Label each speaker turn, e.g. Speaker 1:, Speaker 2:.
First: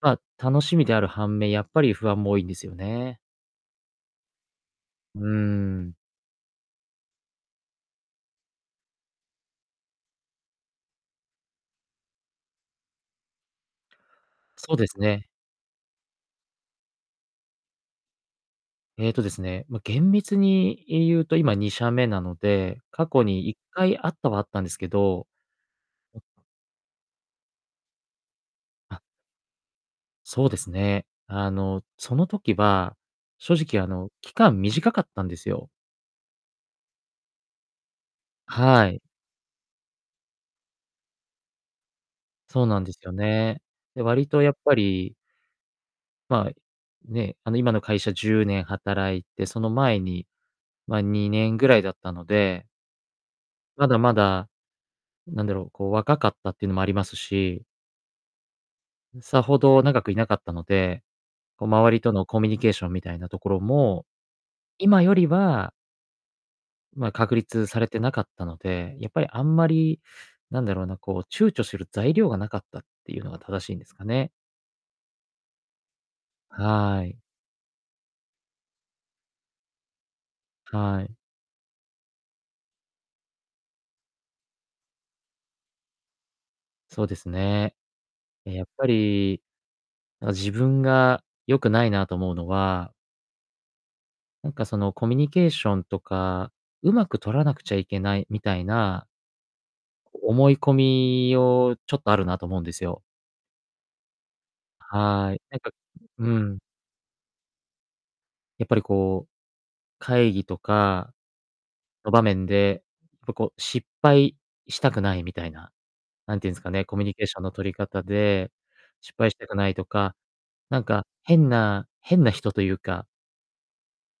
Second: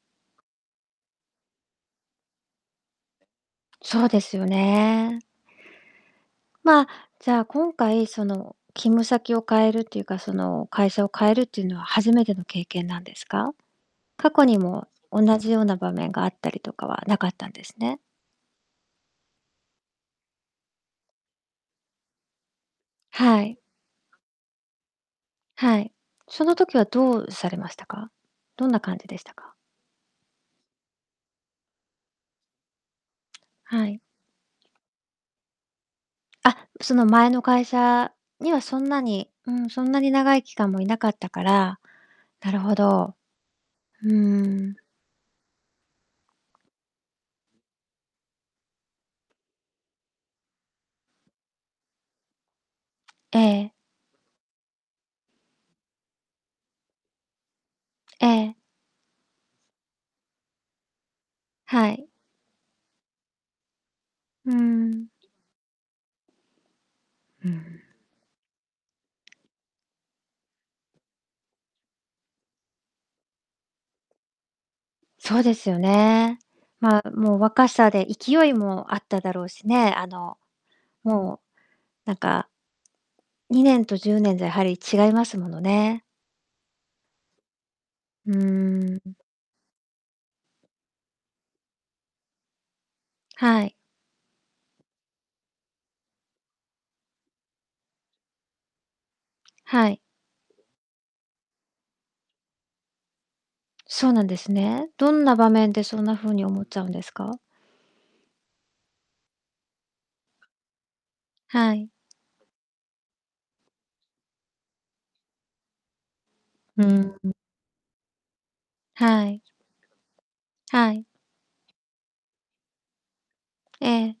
Speaker 1: ま、楽しみである反面、やっぱり不安も多いんですよね。
Speaker 2: そうですよ
Speaker 1: うー
Speaker 2: ね。
Speaker 1: ん。
Speaker 2: まあ、じゃあ今回その、勤務先を変えるっていうかその、会社を変えるっていうのは初めての経験なんですか？過去に
Speaker 1: そうで
Speaker 2: も
Speaker 1: す
Speaker 2: おん
Speaker 1: ね。
Speaker 2: なじような場面があったりとかは無かったんですね？
Speaker 1: ええとですね、ま、厳密に言うと、今2社目なので、過去
Speaker 2: は
Speaker 1: にいっ
Speaker 2: い。
Speaker 1: かいあったはあったんですけど。
Speaker 2: はい。
Speaker 1: う
Speaker 2: その時はどうされましたか？どんな
Speaker 1: あ。
Speaker 2: 感じでしたか？
Speaker 1: そうですね。あの、その時は、正直
Speaker 2: は
Speaker 1: あ
Speaker 2: い。
Speaker 1: の、期間短かったんですよ。
Speaker 2: あ、その前の会社にはそ
Speaker 1: は
Speaker 2: んな
Speaker 1: い。
Speaker 2: にうん、そんなに長い期間も居なかったから。なる
Speaker 1: そう
Speaker 2: ほ
Speaker 1: なんですよ
Speaker 2: ど。
Speaker 1: ね。で、
Speaker 2: う
Speaker 1: 割とやっぱ
Speaker 2: ん。
Speaker 1: りまあ、ね、あの、今の会社10年働いて、その前に、ま、2年ぐらいだったので
Speaker 2: ええ。
Speaker 1: まだまだ、なんだろう、こう若かったっていうのもありますし
Speaker 2: ええ。
Speaker 1: うん、さほど長くいなかったので、こう
Speaker 2: は
Speaker 1: 周り
Speaker 2: い。
Speaker 1: とのコミュニケーションみたいなところも、
Speaker 2: う
Speaker 1: 今
Speaker 2: ん。
Speaker 1: よりはまあ、確
Speaker 2: う
Speaker 1: 立さ
Speaker 2: ん。
Speaker 1: れてなかったので、やっぱりあんまり、何だろうな、こう躊躇する材料がなかったっていうのが正しいんですかね。
Speaker 2: そうですよね。
Speaker 1: は
Speaker 2: ま、
Speaker 1: い。
Speaker 2: もう若さで勢いもあっただろうしね。あの、
Speaker 1: はい。
Speaker 2: もう、なんか2年と10年じゃ、やはり違いますものね。
Speaker 1: そうですね。
Speaker 2: うー
Speaker 1: え、やっぱ
Speaker 2: ん、うん。
Speaker 1: り、あ、自分が良くないなと思うのは
Speaker 2: はい。
Speaker 1: なんかそのコミュニケーションとか「上手く取らなくちゃいけない」みたいな
Speaker 2: はい。
Speaker 1: 思い込みをちょっとあるなと思うんですよ。
Speaker 2: そうなんですね。どん
Speaker 1: は
Speaker 2: な
Speaker 1: い。
Speaker 2: 場
Speaker 1: なんか
Speaker 2: 面でそんな
Speaker 1: う、
Speaker 2: 風
Speaker 1: う
Speaker 2: に
Speaker 1: ん。
Speaker 2: 思っちゃうんですか？
Speaker 1: やっぱりこう、会議とか
Speaker 2: はい。
Speaker 1: の場面で、ぱ、こう失敗したくないみたいな、なんて言うんすか
Speaker 2: う
Speaker 1: ね。
Speaker 2: ー
Speaker 1: コミュニ
Speaker 2: ん、
Speaker 1: ケー
Speaker 2: うん。
Speaker 1: ションの取り方で、失
Speaker 2: は
Speaker 1: 敗し
Speaker 2: い。
Speaker 1: たくないとか、なん
Speaker 2: はい。
Speaker 1: か変な変な人というか
Speaker 2: ええ。